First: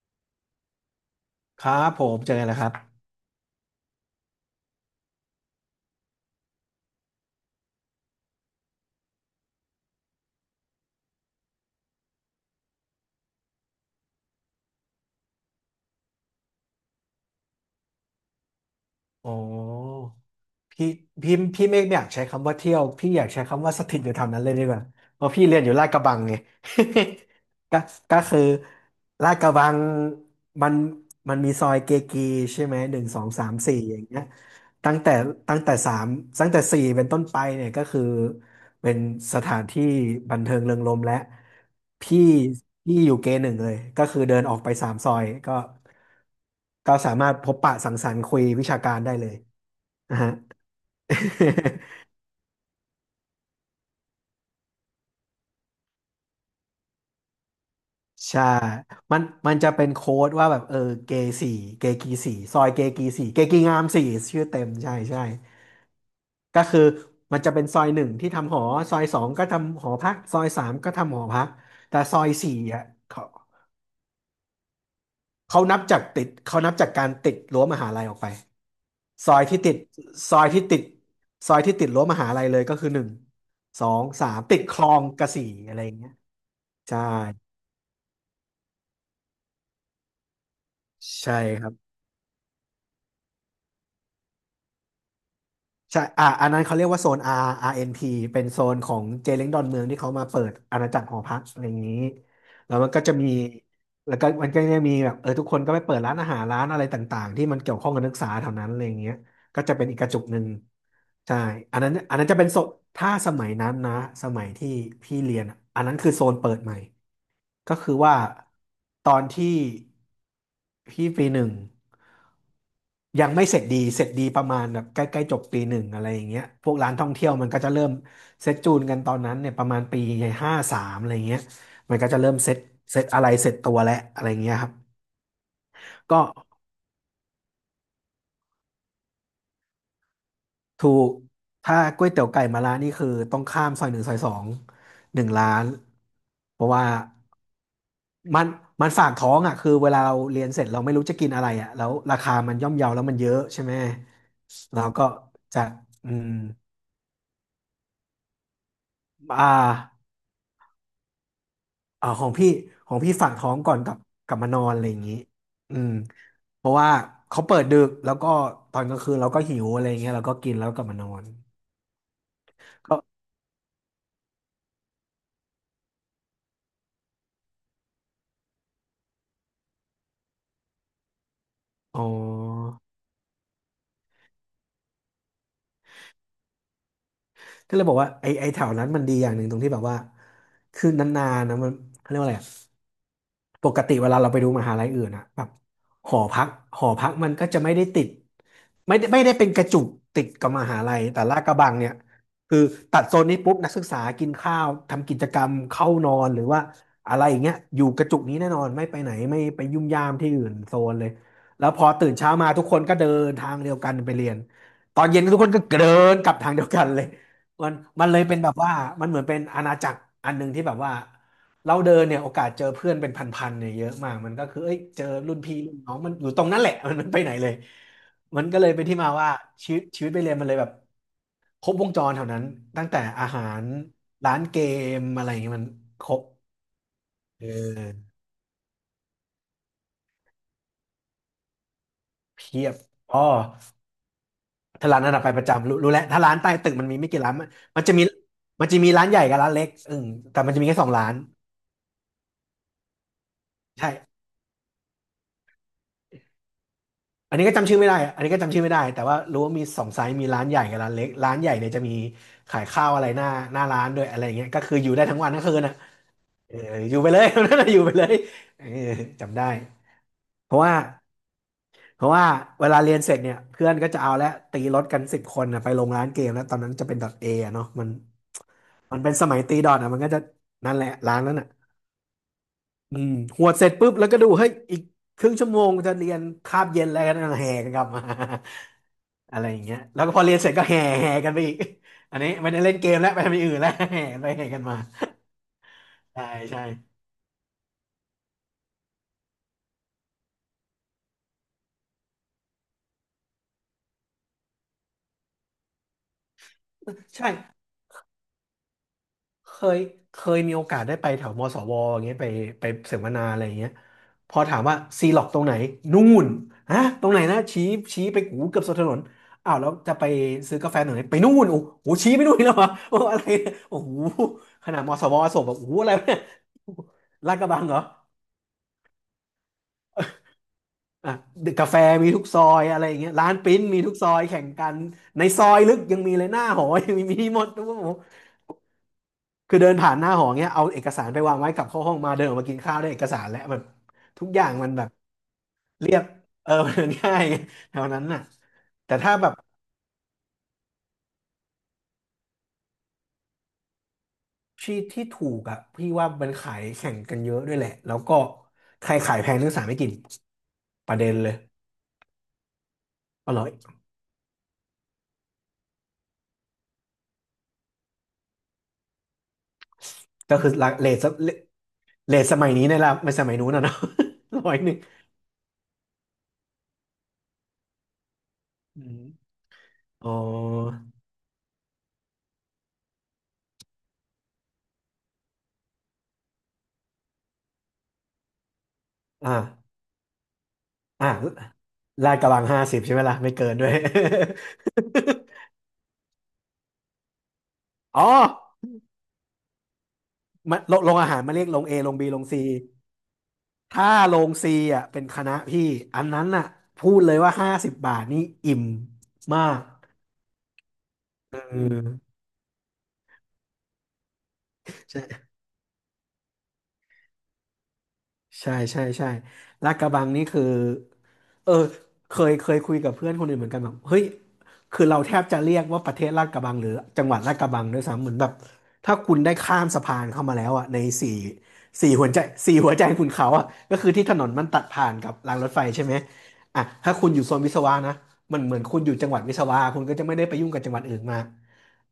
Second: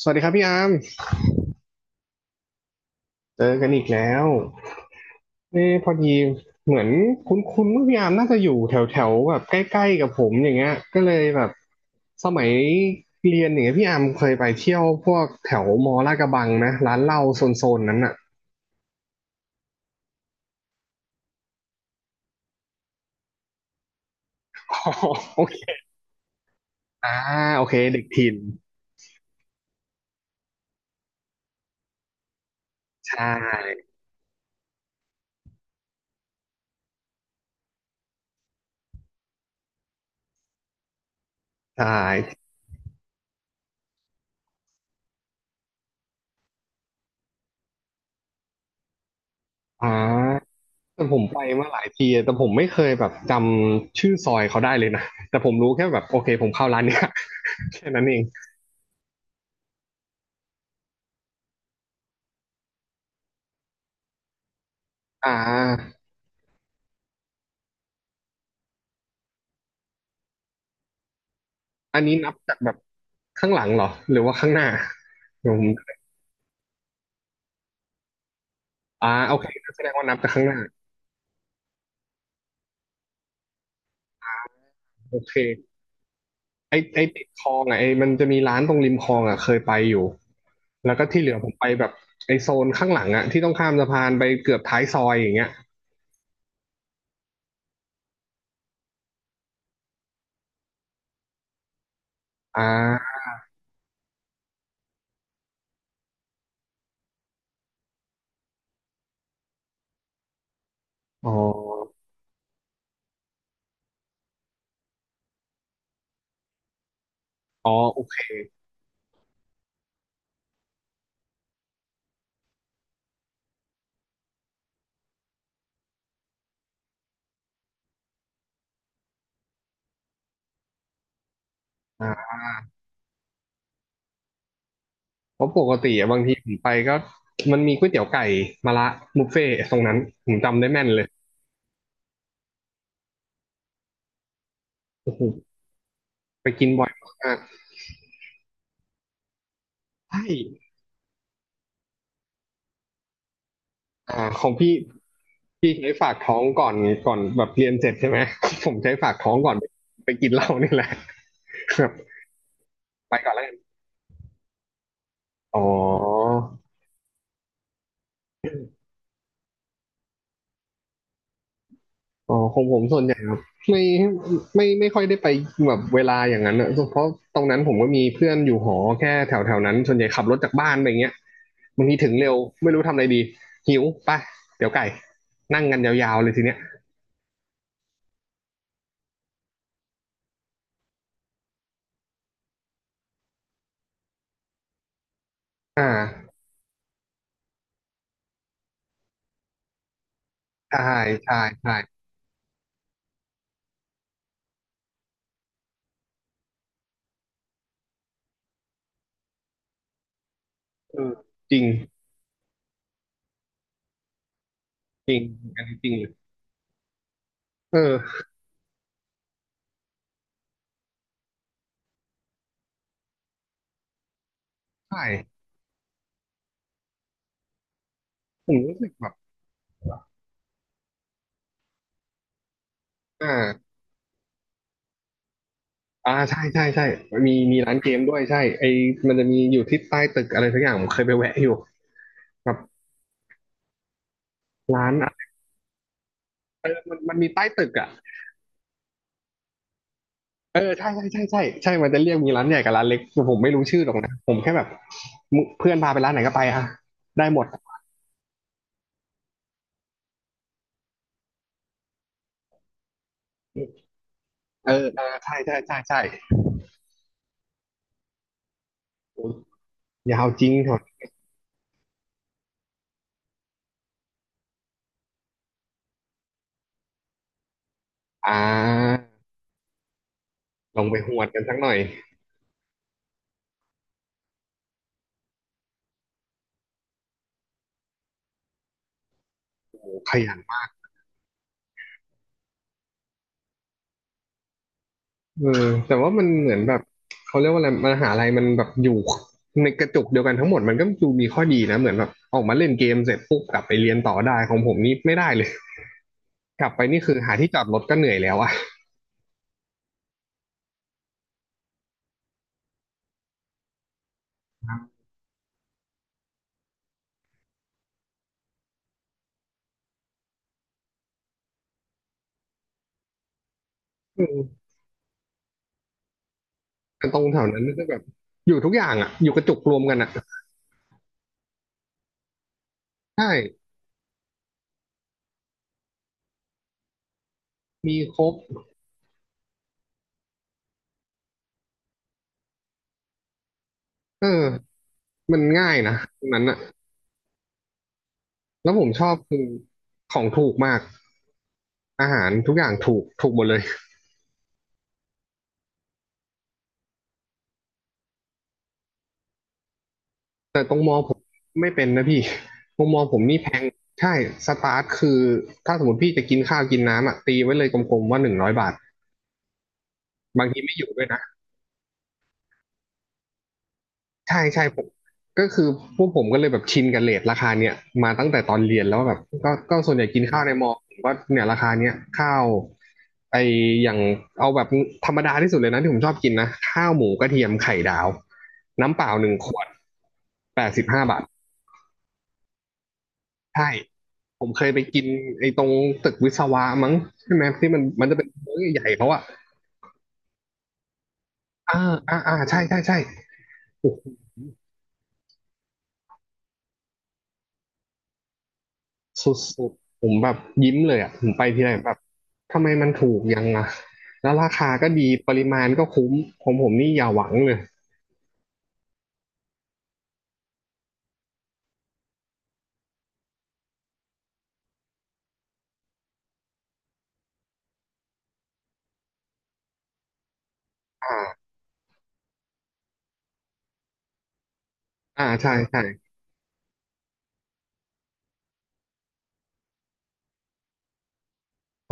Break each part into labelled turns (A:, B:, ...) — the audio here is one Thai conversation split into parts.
A: สวัสดีครับพี่อาร์ม
B: ครับผมเจอกันแล้วครับ
A: เจอกันอีกแล้วเอ้พอดีเหมือนคุ้นๆว่าพี่อาร์มน่าจะอยู่แถวๆแบบใกล้ๆกับผมอย่างเงี้ยก็เลยแบบสมัยเรียนอย่างเงี้ยพี่อาร์มเคยไปเที่ยวพวกแถวมอลาดกระบังนะร้านเหล้าโซนๆนั้นอ่ะ
B: อ๋อ พี่พี่เมฆไม่อยากใช้คำว่าเที่ยวพี่อยากใช้คำว่าสถิตอยู่แถวนั้นเลยดี ก
A: อ๋อ
B: ว่าเพราะ
A: โอ
B: พี่
A: เค
B: เรียนอยู่ลาดกระบังไง
A: อ่าโอ เค
B: ก็
A: เด็ก
B: ก็
A: ถิ่น
B: คือลาดกระบังมันมันมีซอยเกกีใช่ไหมหนึ่ง
A: ใช
B: สองสามสี่
A: ่
B: อย่างเงี้ยตั้งแต่ตั้งแต่สามตั้งแต่สี่เป็นต้นไปเนี่ยก็คือเป็นสถานที่บันเทิงเริงรมย์และ
A: ใช
B: พี่
A: ่
B: พี่อยู่เกหนึ่งเลยก็คือเดินออกไปสามซอยก็สามารถพบปะสังสรรค์คุยวิชาการได้เลย
A: อ่
B: นะฮะ
A: าแต่ผมไปมาหลาย ทีแต่ผมไม่เคยแบบจำชื่อซอยเขาได้เลยนะแต่ผมรู้แค่แบบโอเคผมเข้าร้านเนี้ย แค่นั้นเอง
B: ใช่มันจะเป็นโค้ดว่าแบบเกสี่เกกีสี่ซอยเกกีสี่เกกีงามสี่ชื่อเต็มใช่ใช่
A: อ่า
B: ก็คือมันจะเป็นซอยหนึ่งที่ทำหอซอยสองก็ทำหอพักซอยสามก็ทำหอพักแต่
A: อันนี้
B: ซอย
A: นับ
B: สี่
A: จากแบบ
B: อ่ะเขา
A: ข้างหลังเหรอหรือว่าข้างหน้าผม
B: เขานับจากการติดรั้วมหาลัยออกไป
A: อ่า
B: ซ
A: โอ
B: อย
A: เค
B: ที่ติด
A: แสดงว่านับจาก
B: ซอ
A: ข้าง
B: ย
A: หน้า
B: ที่ติดซอยที่ติดรั้วมหาลัยเลยก็คือหนึ่งสองสามติดคลอง
A: โอ
B: กระ
A: เค
B: สี่อะไรอย่างเงี้ย
A: ไอไอ
B: ใช่
A: ติดคลองอ่ะไอมันจะมีร้านตรงริมคลองอ่ะเคยไปอยู่แล้วก็ที่เหลื
B: ใช่
A: อผม
B: ค
A: ไป
B: รับ
A: แบบไอโซนข้างหลังอ่ะที่ต้องข้ามสะพานไปเกือบท้ายซอยอย่างเงี้ย
B: ใช่อ่าอันนั้นเขาเรียกว่าโซน R RNP เอ็นพีเป็นโซนของเจเล้งดอนเมืองที่เขามาเปิดอาณาจักรหอพักอะไรอย่างนี้
A: อ่
B: แล้วมันก็
A: า
B: จะมีแล้วก็มันก็จะมีแบบทุกคนก็ไปเปิดร้านอาหารร้านอะไรต่างๆที่มันเกี่ยวข้องกับนักศึกษาแถวนั้นอะไรอย่างเงี้ย ก็จะเป็นอีกกระจุกหนึ่ง
A: อ๋อ
B: ใช่อันนั้นจะเป็นโซนถ้าสมัยนั้นนะสมัยที่พี่เรียนอะอันนั้นคือโซนเปิดใหม่
A: อ๋อ
B: ก็คือ
A: โอ
B: ว่า
A: เค
B: ตอนที่พี่ปีหนึ่งยังไม่เสร็จดีเสร็จดีประมาณแบบใกล้ๆจบปีหนึ่งอะไรอย่างเงี้ยพวกร้านท่องเที่ยวมันก็จะเริ่มเซ็ตจูนกันตอนนั้นเนี่ยประมาณปีห้าสามอะไรเงี้ยมัน
A: อ่
B: ก็จะเริ่
A: า
B: มเซ็ตอะไรเสร็จตัวแล้วอะไรเงี้ยครับ
A: เพราะปกติอะบา
B: ก็
A: งทีผมไปก็มันมีก๋วยเตี๋ยวไก่มะระบุฟเฟ่ต์ตรงนั้นผมจำได้แม่
B: ถู
A: นเลย
B: กถ้าก๋วยเตี๋ยวไก่มะระนี่คือต้องข้ามซอยหนึ่งซอยสอง
A: โอ้
B: ห
A: โห
B: นึ่งร้าน
A: ไป
B: เพ
A: กิน
B: ราะ
A: บ่
B: ว่า
A: อยมาก
B: มันมันฝากท้องอ่ะคือเวลาเรา
A: ใช่
B: เรียนเสร็จเราไม่รู้จะกินอะไรอ่ะแล้วราคามันย่อมเยาแล้วมันเยอะใช่ไหม
A: อ่าของพี่
B: เราก็จะ
A: พี่ใช้
B: อื
A: ฝาก
B: ม
A: ท้องก่อนก่อนแบบเรียนเสร็จใช่ไหม ผมใช้ฝากท้อง
B: อ่า
A: ก่อนไปกินเหล้านี่แหละ แบบ
B: อ่าของพี่ของ
A: ไป
B: พี่
A: ก่
B: ฝา
A: อ
B: ก
A: นแล้ว
B: ท้
A: กั
B: อ
A: น
B: งก่อนกลับกลับมานอนอะไรอย่างนี้
A: อ๋อ
B: อืมเพราะว่าเขาเปิดดึกแล้วก็ตอนกลางคืนเราก็หิวอะไรอย่างเงี้ยเราก็กินแล้วกลับมานอน
A: อ๋อของผม
B: ก็
A: ส่วนใหญ่แบบไม่ไม่ค่อยได้ไปแบบเวลาอย่างนั้นอะเพราะตรงนั้นผมก็มีเพื่อนอยู่หอแค่แถวแถวนั้นส่วนใหญ่ขับรถจากบ้านไปอย่างเงี้ยบางที
B: อ๋อ
A: ถึงเร็วไม่รู้ทำอะไรดีหิวไปเดี๋ยวไก่นั่งกันยาวๆเลยทีเนี้ย
B: ก็เลยบอกว่าไอ้แถวนั้นมันดีอย่างหนึ่งตรงที่แบบว่าคือนานๆนะมันเขาเรียกว่าอะไรอะ ปกติเวลาเราไปดูมหาลัยอื่นอะแบบ
A: อ่
B: หอ
A: า
B: พักหอพักมันก็จะไม่ได้ติดไม่ได้เป็นกระจุกติดกับมหา
A: ใช่
B: ลัยแต่
A: ใช่
B: ลาดกระบั
A: ใช่
B: งเนี่ยคือตัดโซนนี้ปุ๊บนักศึกษากินข้าวทำกิจกรรมเข้านอนหรือว่าอะไรอย่างเงี้ยอยู่กระจุกนี้แน่นอนไม่ไปไหนไม่ไปยุ่มย่ามที่อื่นโซ
A: เอ
B: นเล
A: อ
B: ย
A: จริง
B: แล้วพอตื่นเช้ามาทุกคนก็เดินทางเดียวกันไปเรียนตอน
A: จริ
B: เย็
A: ง
B: นทุกคน
A: อั
B: ก็
A: นนี้จ
B: เดิ
A: ริงเลย
B: นกลับทางเดียวกันเลยมันมันเล
A: เออ
B: ยเป็นแบบว่ามันเหมือนเป็นอาณาจักรอันหนึ่งที่แบบว่า เราเดินเนี่ยโอกาสเจอเพื่อนเป็นพันๆเนี่ยเยอะมากมันก็คือเอ้ย
A: ใช
B: เจอรุ่น
A: ่
B: พี่รุ่นน้องมันอยู่ตรงนั้นแหละ มันไม่ไปไหนเลยมัน
A: ผ
B: ก็
A: ม
B: เลย
A: รู้
B: เป็น
A: สึก
B: ที่
A: แบ
B: มา
A: บ
B: ว่าชีวิตไปเรียนมันเลยแบบครบวงจรแถวนั้นตั้งแต่
A: อ
B: อาหาร
A: ่า
B: ร้านเกมอะไรอย่างเงี้ยมันค
A: อ่า
B: รบ
A: ใช่ใช่ใช่มี
B: เอ
A: มีร้านเกมด้
B: อ
A: วยใช่ไอมันจะมีอยู่ที่ใต้ตึกอะไรสักอย่างผมเคยไปแวะอยู่แบบ
B: เพียบอ๋อ
A: ร้า
B: ถ้า
A: น
B: ร้าน
A: อ่ะ
B: ระ้ัไปประจำรู้แล้วถ้าร้านใต้
A: มั
B: ตึ
A: น
B: กมันมีไม่
A: มัน
B: กี่
A: มี
B: ร้าน
A: ใต้
B: มัน
A: ตึก
B: มัน
A: อ่ะ
B: จะมีมันจะมีร้านใหญ่กับร้านเล็กอืมแต่มัน
A: เอ
B: จะมี
A: อ
B: แค่ส
A: ใช่
B: อง
A: ใช่
B: ร้าน
A: ใช่ใช่ใช่มันจะเรียกมีร้านใหญ่กับร้านเล็กผมไม่รู้ชื่อห
B: ใช่
A: รอกนะผมแค่แบบมึเพื่อนพาไปร้านไหนก็ไปอ่ะได้
B: อั
A: ห
B: น
A: ม
B: นี้
A: ด
B: ก็จำชื่อไม่ได้อะอันนี้ก็จำชื่อไม่ได้ แต่ว่ารู้ว่ามีสองไซส์มีร้านใหญ่กับร้านเล็กร้านใหญ่เนี่ยจะมีขายข้าวอะไรหน้าร้านด้วยอะไรอย่างเงี้ยก็
A: เอ
B: คือ
A: อ
B: อยู่ได้
A: เอา
B: ทั้งวัน
A: ใช่
B: ทั้งคื
A: ใช่
B: นอ่ะ
A: ใช่ใช่
B: เอออยู่ไปเลย นั่นน่ะอยู่ไปเลยเออ
A: โอ้
B: จำได้
A: ยาวจริ
B: เพ
A: ง
B: ราะ
A: เหร
B: ว่า
A: อ
B: เพราะว่าเวลาเรียนเสร็จเนี่ยเพื่อนก็จะเอาแล้วตีรถกันสิบคนนะไปลงร้านเกมแล้วตอนนั้นจะเป็นดอทเอะเนาะมัน
A: อ่
B: มัน
A: า
B: เป็นสมัยตีดอทอ่ะมันก็จะนั่น
A: ล
B: แห
A: อง
B: ละ
A: ไปห
B: ร้าน
A: วด
B: นั้น
A: กัน
B: อ่ะ
A: สักหน่อย
B: อืมหวดเสร็จปุ๊บแล้วก็ดูเฮ้ยอีกครึ่งชั่วโมงจะเรียนคาบเย็นแล้วกันแห่กันกลับมา อะไรอย่างเงี้ย
A: โอ้
B: แล้ว
A: ข
B: ก็พอเรี
A: ยั
B: ยน
A: น
B: เสร็จก็แห่กันไปอีก อันนี้ไม่ได้เล่นเกมแล้วไปทำอย่างอื่นแล้ว แห่กันไปแห่กันมา
A: เออแต่ว่ามั
B: ใช่
A: นเหมือน
B: ใช่
A: แบบเขาเรียกว่าอะไรมหาลัยมันแบบอยู่ในกระจุกเดียวกันทั้งหมดมันก็ดูมีข้อดีนะเหมือนแบบออกมาเล่นเกมเสร็จปุ๊บกลับไปเรียนต่อได้ของผมนี่ไม่ได้เลย กลับไปนี่คือ
B: ใช่
A: หาที่จอดรถก็เหนื่อยแล้วอ่ะ
B: เคยเคยมีโอกาสได้ไปแถวมศวอย่างเงี้ยไปไปเสวนาอะไรอย่างเงี้ยพอถามว่าซีล็อกตรงไหนนู่นฮะตรงไหนนะชี้ชี้ไปกูเกือบสุดถนนอ้าวแล้วจะไปซื้อกาแฟหน่อยไปนู่นโอ้โหชี้ไปนู่นอีกแล้วเหรอโอ้ อะไรเนี่ยโอ้โห
A: อืม
B: ขนาดมศวส่งแบบโอ้โหอะไรเนี่ย
A: แต่ตรง
B: ลาด
A: แถ
B: ก
A: ว
B: ระบั
A: นั้
B: ง
A: นมั
B: เหร
A: น
B: อ
A: ก็แบบอยู่ทุกอย่างอ่ะอยู่กระจุกรวมกันอ่ะ
B: อ่ะกาแฟมีทุกซอยอะไรอย่างเงี้ยร้านปริ้น
A: ใช่
B: มีทุกซอยแข่งกันในซอยลึกยังมีเลยหน้าหอยังมีมีหมดทุกหม
A: มีครบ
B: คือเดินผ่านหน้าหอเงี้ยเอาเอกสารไปวางไว้กลับเข้าห้องมาเดินออกมากินข้าวได้เอกสารแล้วแบบ
A: เ
B: ทุกอย่างมัน
A: ออ
B: แบบ
A: มันง่าย
B: เรี
A: นะ
B: ยบ
A: ตรงนั้น
B: เออ
A: อ่ะ
B: มันง่ายแถวนั้นน่ะ
A: แล้วผม
B: แต่
A: ชอ
B: ถ้า
A: บ
B: แบบ
A: คือของถูกมากอาหารทุกอย่างถูกถูกหมดเลย
B: ที่ที่ถูกอ่ะพี่ว่ามันขายแข่งกันเยอะด้วยแหละแล้วก็ใครขายแพงนักศึกษาไม่กิน
A: แต่ตรง
B: ป
A: มอ
B: ระเด็
A: ผ
B: น
A: ม
B: เลย
A: ไม่เป็นนะพี่ ตรงมอผม
B: อ
A: นี่
B: ร่อ
A: แพ
B: ย
A: งใช่สตาร์ทคือถ้าสมมติพี่จะกินข้าวกินน้ำอ่ะตีไว้เลยกลมๆว่า100 บาท
B: ก็
A: บาง
B: คือ
A: ที
B: รา
A: ไม่
B: คา
A: อ
B: เร
A: ยู่
B: ท
A: ด้ว
B: ส
A: ยนะ
B: เรทมัยนี้ในราคาไม่สมัยนู้นนะเนาะ
A: ใช่
B: ร้อย
A: ใช่
B: หนึ่ง
A: ผมก็คือพวกผมก็เลยแบบชินกับเรทราคาเนี้ยมาตั้งแต่ตอนเรีย
B: อ
A: นแล้วแบ
B: ม
A: บก็ก็ส่วนใหญ่
B: อ๋อ
A: กินข้าวในมอผมก็เนี่ยราคาเนี้ยข้าวไออย่างเอาแบบธรรมดาที่สุดเลยนะที่ผมชอบกินนะข้าวหมูกระเทียมไข่ดาวน้ำเปล่าหนึ่
B: อ่า
A: งขวดแปดสิบห้า
B: อ่า
A: บาท
B: ลาดกระบังห้าสิบใช่ไหมล่ะไม่เกินด้
A: ใช่
B: วย
A: ผมเคยไปกินไอ้ตรงตึกวิศวะมั้งใช่ไหมที่มัน
B: อ๋อ
A: มันจะเป็นมื้อใหญ่ๆเขาอะ
B: มันโรโรงอาหารมาเรียกโรงเอ
A: อ่า
B: โรงบี
A: อ่า
B: โรง
A: อ่า
B: ซี
A: ใช่ใช่ใช่
B: ถ้า
A: โอ้โห
B: โรงซีอ่ะเป็นคณะพี่อันนั้นน่ะพูดเลยว่าห้าสิบบาทนี่อิ่ม
A: ส
B: มาก
A: ุดๆผมแบบยิ้มเลยอะผม
B: เอ
A: ไปทีไรแบบ
B: อ
A: ทำไมมันถูกยังอะแล้วราคาก็ดี
B: ใช่
A: ปริมาณก็คุ้มของผมนี่อย่าหวังเลย
B: ใช่ลาดกระบังนี่คือเออเคยคุยกับเพื่อนคนอื่นเหมือนกันแบบเฮ้ยคือเราแทบจะเรียกว่าประเทศลาดกระบังหรือจังหวัดลาดกระบังด้วยซ้ำเหมือนแบบถ้าคุณได้ข้ามสะพานเข้ามาแล้วอ่ะใน
A: อ่
B: สี่
A: า
B: สี่หัวใจสี่หัวใจคุณเขาอ่ะก็คือที่ถนนมันตัดผ่านกับ
A: อ่า
B: รางร
A: ใช่
B: ถไฟ
A: ใช่
B: ใช่ไหมอ่ะถ้าคุณอยู่โซนวิศวะนะมันเหมือนคุณอยู่จังหวัดวิศวะคุณก็จะไม่ได้ไปยุ่งกับจังหวัดอื่นมา
A: ถ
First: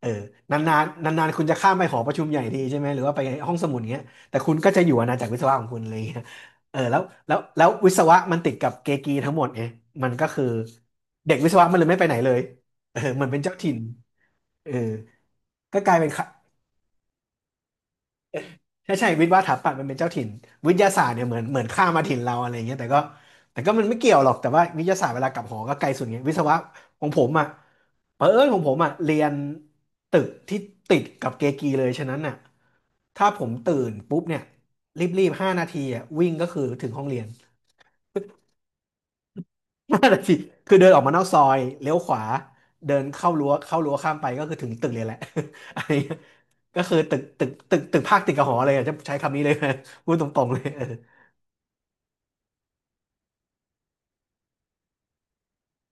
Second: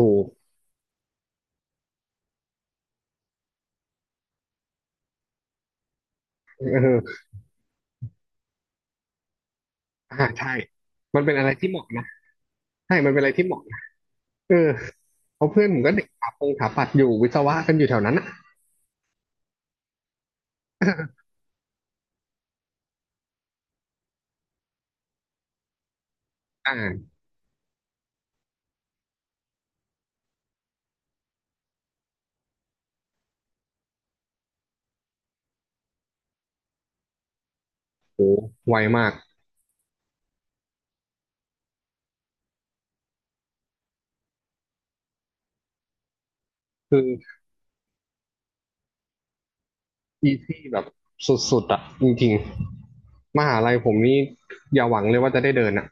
B: เออ
A: ูก
B: นานๆนานๆคุณจะข้ามไปหอประชุมใหญ่ทีใช่ไหมหรือว่าไปห้องสมุดเงี้ยแต่คุณก็จะอยู่อาณาจักรวิศวะของคุณเลย
A: เ
B: เออแล้ว
A: ออ
B: แล้วแล้ววิศวะมันติดกับเกกีทั้งหมดไงมัน
A: อ่า
B: ก็คือ
A: ใช่มันเป็
B: เด็
A: น
B: ก
A: อะ
B: วิ
A: ไร
B: ศวะ
A: ที่
B: มั
A: เห
B: นเล
A: มาะ
B: ยไม่
A: นะ
B: ไปไหนเลย
A: ใช่
B: เออ
A: มันเป็น
B: มั
A: อะ
B: น
A: ไร
B: เป็น
A: ที่เห
B: เจ้า
A: มาะ
B: ถิ่น
A: นะเออ
B: เออ
A: เพราะเพื่อนผ
B: ก็
A: ม
B: ก
A: ก็
B: ลาย
A: เด็ก
B: เป็น
A: ส
B: ค่ะ
A: ถาปงสถาปัตย์อยู่วิศวะกันอยู่แถวนั้นอะ
B: ใช่วิศวะสถาปัตย์มันเป็นเจ้าถิ่นวิทยาศาสตร์เนี่ยเหมือนข้ามมาถิ่นเราอะไรอย่างเงี้ยแต่ก็แต่ก็มันไม่เกี่ยวหรอกแต่ว่าวิทยาศาสตร์เวลากลับหอก็ไกลสุดไงวิศวะ
A: อ่า
B: ของผมอ่ะเผอิญของผมอ่ะเรียนตึกที่ติดกับเกกีเลยฉะนั้นน่ะถ้าผมตื่นปุ๊บเนี่ยรีบๆห้านาทีอ่ะวิ่งก็คือถึงห้องเรียน
A: โหไวมาก
B: ห้านาทีคือเดินออกมานอกซอยเลี้ยวขวาเดินเข้ารั้วเข้ารั้วข้ามไปก็คือถึงตึกเลยแหละ อันนี้ก็คื
A: คื
B: อ
A: อ
B: ตึกภาคติดกับหอเลยอะจะใช้คำนี้เลย พูดต
A: ที่
B: รงๆเล
A: ที่
B: ย
A: แบ
B: เอ
A: บ
B: อ
A: สุดๆอ่ะจริงๆมหาลัยผมนี่อย่าหวังเลยว่าจะได้เดินอ่ะ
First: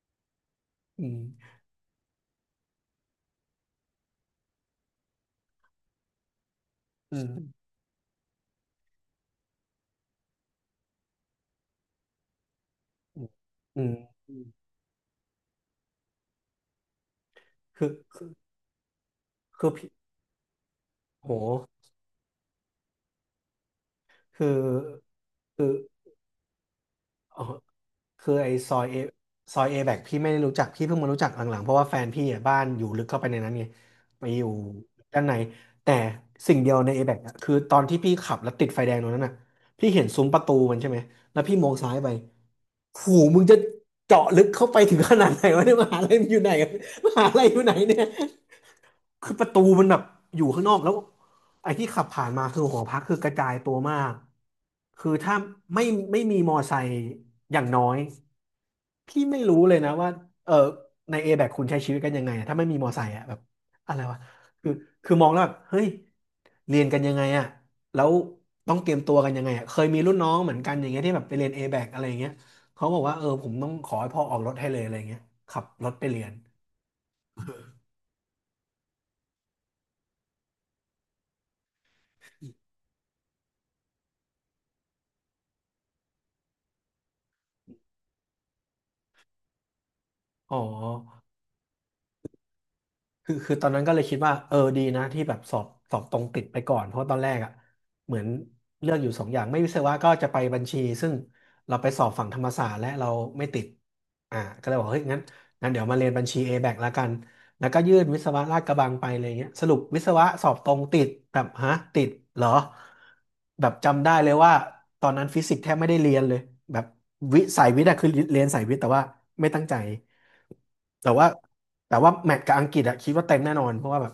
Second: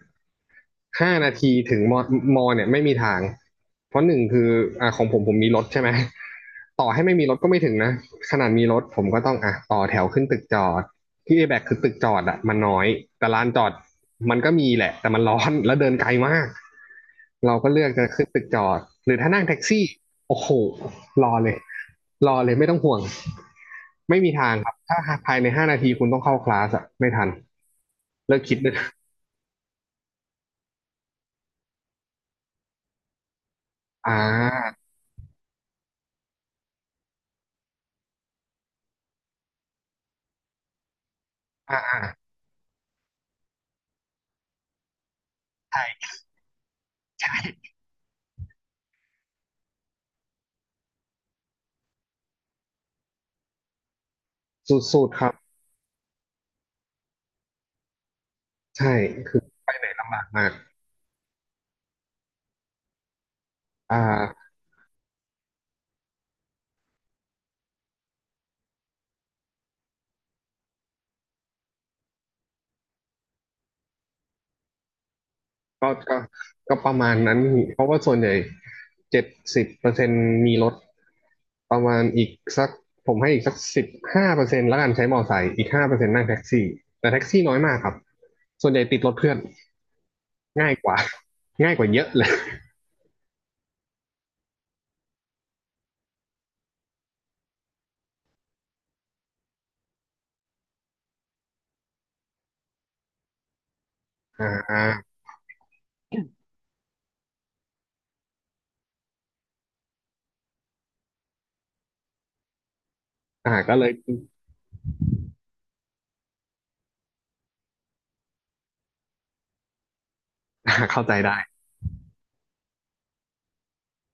B: อื
A: ห้านา
B: ม
A: ทีถึงมอมอเนี่ยไม่มีทางเพราะหนึ่งคืออ่าของผมผมมีรถใช่ไหมต่อให้ไม่
B: อื
A: มีรถก็ไม่
B: ม
A: ถึงนะขนาดมีรถผมก็ต้องอ่ะต่อแถวขึ้นตึกจอดที่เอแบกคือตึกจอดอ่ะมันน้อยแต่ลานจอด
B: อืมอื
A: มัน
B: ม
A: ก็มีแหละแต่มันร้อนแล้วเดินไกลมากเราก็เลื
B: คื
A: อกจะขึ้น
B: อ
A: ตึกจอดหรือถ้านั่งแท็ก
B: คือ
A: ซี่
B: พี่
A: โอ้โหรอเลย
B: โห
A: รอเลยไม่ต้องห่วง ไม่มี
B: คือ
A: ทางครับ ถ้าภายในห้า
B: คือ
A: นาทีคุณต้องเข้าคลาสอะไม่ทัน
B: อ๋อ คือ
A: เลิก
B: ไอ้
A: คิดเล
B: ซ
A: ย
B: อยเอซอยเอแบกพี่ไม่ได้รู้จักพี่เพิ่งมารู้จักหลังๆเพราะว่าแฟนพี่อ่ะบ้านอยู่ลึกเข้าไปในนั้นไง
A: อ่
B: ไปอยู่
A: า
B: ด้านในแต่สิ่งเดียวในเอแบกคือตอนที่พี่ขับแล้วติดไฟแดงตรงนั้นน่ะพี่เห็นซุ้มประตูมันใช่ไหมแล้วพี่มอง
A: อ่า
B: ซ้าย
A: อ่า
B: ไปหูมึงจะเจาะลึกเข้าไปถึงขนาดไหนวะเนี่
A: ใช
B: ยมหา
A: ่
B: ลัยมันอยู่ไหนอะมหาลัยอยู่
A: ใช่
B: ไหนเนี่ย คือประตูมันแบบอยู่ข้างนอกแล้วไอ้ที่ขับผ่านมาคือหอพักคือกระจายตัวมาก
A: สุด
B: คือ
A: ๆครับ
B: ถ้าไม่ไม่มีมอไซค์อย่างน้อย
A: ใช่
B: พี่
A: คื
B: ไม่
A: อ
B: รู้เลยนะว่า
A: ลำบากมา
B: เอ
A: ก
B: อในเอแบคุณใช้ชีวิตกันยังไงอะถ้าไม่มีมอไซค์อะแบบ
A: อ่
B: อะไรวะ
A: า
B: คือคือมองแล้วแบบเฮ้ยเรียนกันยังไงอะแล้วต้องเตรียมตัวกันยังไงอะเคยมีรุ่นน้องเหมือนกันอย่างเงี้ยที่แบบไปเรียนเอแบอะไรอย่างเงี้ยเขาบอกว่าเออผมต้องขอให้พ่อออกรถให้เลยอะไรอย่างเงี้ยขับร
A: ก็
B: ถไป
A: ก็
B: เรียน
A: ก็ประมาณนั้นเพราะว่าส่วนใหญ่70%มีรถประมาณอีกสักผมให้อีกสัก15%แล้วกันใช้มอไซค์อีกห้าเปอร์เซ็นต์นั่งแท็กซี่ แต่แท็กซี่น้อยมากครับ ส่วนใหญ่ติดรถเพื่อน
B: อ๋อ
A: ง่ายกว่าง่ายกว่าเยอะเลย
B: คือตอนนั้นก็เลยคิดว่าเออดีนะที่แบบสอบตรงติดไปก่อนเพราะตอนแรกอ่ะเหมือนเลือกอยู่สองอย่างไม่วิศวะก็จะไปบัญชีซึ่งเราไปสอบฝั่งธรรมศาสตร์และเราไม่ติดอ่า
A: อ
B: ก็เลยบอกเฮ้ย
A: ่า
B: งั้นเดี๋ยวมาเรียนบัญชี A-BAC ละกันแล้วก็ยื่นวิศวะลาดกระบังไปอะไรเงี้ยสรุปวิศวะสอบตรงติดแบบฮะติดเหรอ
A: อ่า
B: แบ
A: ก็
B: บ
A: เลย
B: จำได้เลยว่าตอนนั้นฟิสิกส์แทบไม่ได้เรียนเลยแบบวิสายวิทย์อะคือเรียนสายวิทย์แต่ว่าไม่ตั้งใจ
A: อ่าเข้า
B: แต่
A: ใจ
B: ว่า
A: ได้
B: แต่ว่าแมตช์กับอังกฤษอะคิดว่าเต็มแน่นอนเพราะว่าแบบ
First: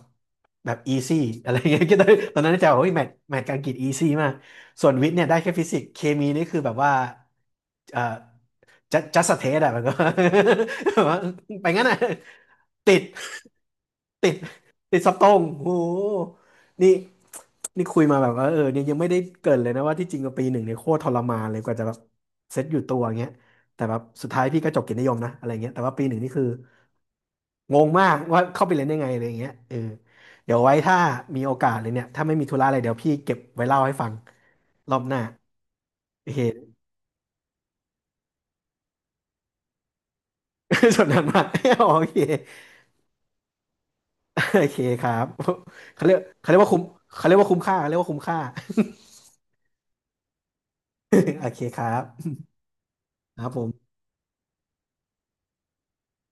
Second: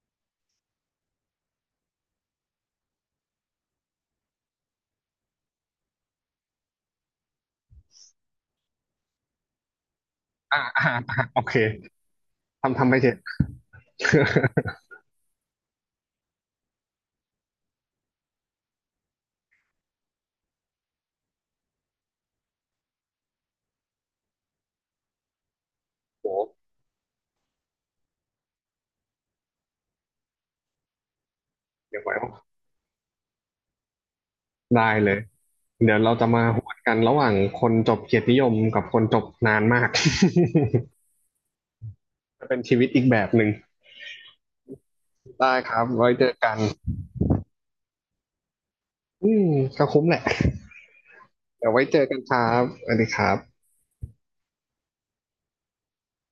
B: แบบอีซี่อะไรอย่างเงี้ย คิดได้ตอนนั้นจะบอกว่าแมตช์กับอังกฤษอีซี่มากส่วนวิทย์เนี่ยได้แค่ฟิสิกส์เคมีนี่คือแบบว่าเอ่อจัจัสเทสอะแบบว่า
A: อ่า อ่า
B: แบบว่า
A: อ่าโอเค
B: ไปงั้นอะ
A: ทำ
B: ติ
A: ไป
B: ด
A: เถอะ
B: ติด ติดสตองโหนี่นี่คุยมาแบบว่าเออเนี่ยยังไม่ได้เกรินเลยนะว่าที่จริงกับปีหนึ่งเนี่ยโคตรทรมานเลยกว่าจะแบบเซตอยู่ตัวเงี้ยแต่แบบสุดท้ายพี่ก็จบเกียรตินิยมนะอะไรเงี้ยแต่ว่าปีหนึ่ง
A: โห
B: นี่คือ งงมากว่าเข้าไปเรียนได้ไงอะไรอย่างเงี้ยเออเดี๋ยวไว้ถ้ามีโอกาสเลย
A: เดี๋ยว
B: เนี่ย
A: ไว้
B: ถ้าไม่มีธุระอะไรเดี๋ยวพี่เก็บไว้เล่าให้ฟัง
A: ได้
B: รอบ
A: เล
B: ห
A: ย
B: น้า
A: เดี๋ยวเราจะ
B: โอเค
A: มาหวดกันระหว่างคนจบเกียรตินิยมกับคนจบนานมาก
B: สนทนามาก โอเค
A: จะเป็นชีวิตอีกแบบหนึ่ง
B: โอเคครับ
A: ได้ครับ
B: เขา
A: ไว้
B: เรียก
A: เจอ
B: เขา
A: กั
B: เรี
A: น
B: ยกว่าคุ้มเขาเรียกว่าคุ้มค่าเขาเรียกว่าคุ้มค่า
A: อืมก็คุ้มแหละ
B: โอเค
A: เดี๋ยว
B: ค
A: ไว้
B: รั
A: เจ
B: บ
A: อกันครับสวัสดีครับ
B: ครับผม